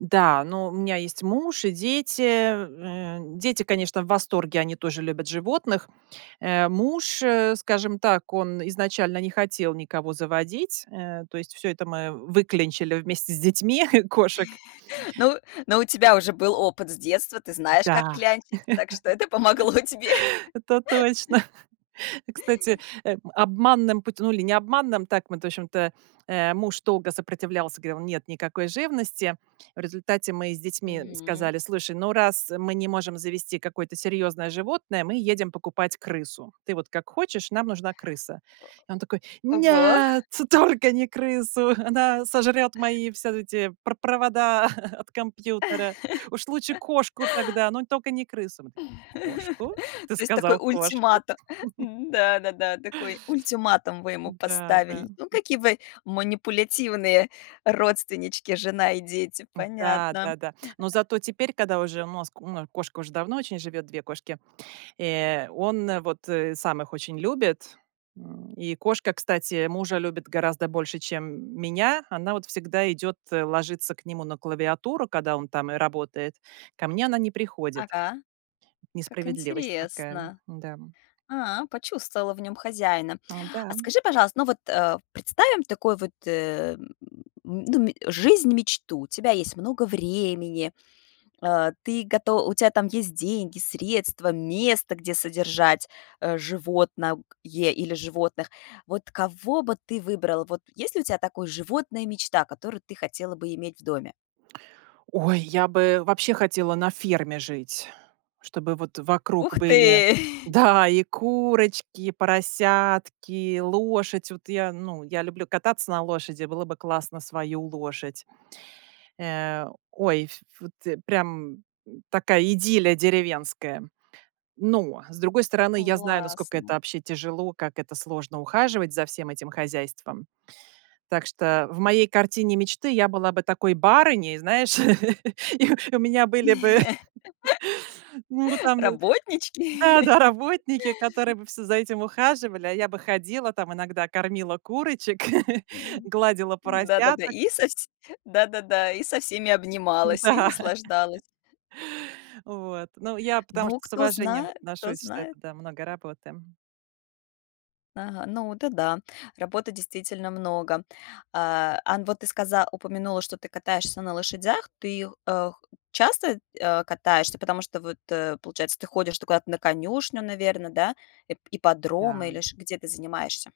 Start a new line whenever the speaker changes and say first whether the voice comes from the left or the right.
right: Да, но у меня есть муж и дети. Э, дети, конечно, в восторге. Они тоже любят животных. Э, муж, э, скажем так, он изначально не хотел никого заводить. Э, то есть всё это мы выклянчили вместе с детьми- кошек.
left: Ну ну, у тебя уже был опыт с детства, ты знаешь, как
right: Да,
left: клянчить, так что это помогло тебе.
right: это точно. Кстати, э, обманным путё ну, или не обманным, так мы в тощем-то, э, муж долго сопротивлялся, говорил: "Нет, никакой живности". В результате мы с детьми
left: Мгм.
right: сказали: "Слушай, ну, раз мы не можем завести какое-то серьезное животное, мы едем покупать крысу. Ты вот как хочешь, нам нужна крыса". И он такой:
left: Ого.
right: "Нет, только не крысу, она сожрет мои все эти пр провода от компьютера. Уж лучше кошку тогда, но только не крысу". Мы такие: "Кошку? Ты
left: То есть такой
right: сказал кошку?"
left: ультимату да-да-да, такой ультиматум вы ему
right: Да-да,
left: поставили. Ну,
right: м.
left: какие вы манипулятивные родственнички, жена и дети,
right: М, да,
left: понятно.
right: да-да. Но зато теперь, когда уже мозг кошка уже давно очень живет, 2 кошки, э, он вот, э, сам их очень любит. М, и кошка, кстати, мужа любит гораздо больше, чем м меня. Она вот всегда идёт, ложится к нему на клавиатуру, когда он там и работает. Ко мне она не приходит.
left: Ага, как
right: Несправедливость такая,
left: интересно.
right: да.
left: А, почувствовала в нём хозяина.
right: Э,
left: А
right: да.
left: скажи, пожалуйста, ну вот, э, представим такой вот, э, м ну, м жизнь-мечту: у тебя есть много времени, э, ты гото у тя там есть деньги, средства, место, где содержать, э, животно к е или животных. Вот кого бы ты выбрала, вот есть ли у тя такой животное-мечта, которую ты хотела бы иметь в доме?
right: Ой, я бы вообще хотела на ферме жить, чтобы вот
left: Ух
right: вокруг
left: ты!
right: были да, и курочки, и поросятки, лошадь вот. Я ну, я люблю кататься на лошади. Было бы классно свою лошадь. Э, ой, ф вот прям м, такая идиллия деревенская. Но, с другой стороны, я знаю, насколько это
left: Классно.
right: вообще тяжело, как это сложно ухаживать за всем этим хозяйством. Так что в моей картине мечты я была бы такой барыней, знаешь, и и у меня были бы ну там
left: Работнички.
right: да-да, работники, которые бы все за этим ухаживали,а я бы ходила там, иногда кормила курочек,
left: М.
right: гладила
left: Да-да-да,
right: поросяток.
left: и со вс да-да-да, и со всеми обнималась, и
right: М-да.
left: наслаждалась.
right: Вот. Ну, я потому
left: Ну,
right: что с
left: кто
right: уважением
left: знает кто
right: отношусь, что это,
left: знает.
right: да, много работы.
left: Ага. Ну, это да, работы действительно много. А, ан вот ты сказа упомянула, что ты катаешься на лошадях. Ты, э, х часто, э, катаешься? Потому что вот, э, получается, ты ходишь ты куда-то на конюшню, наверно, да? Ип ипподрома
right: Да.
left: или ш где ты занимаешься?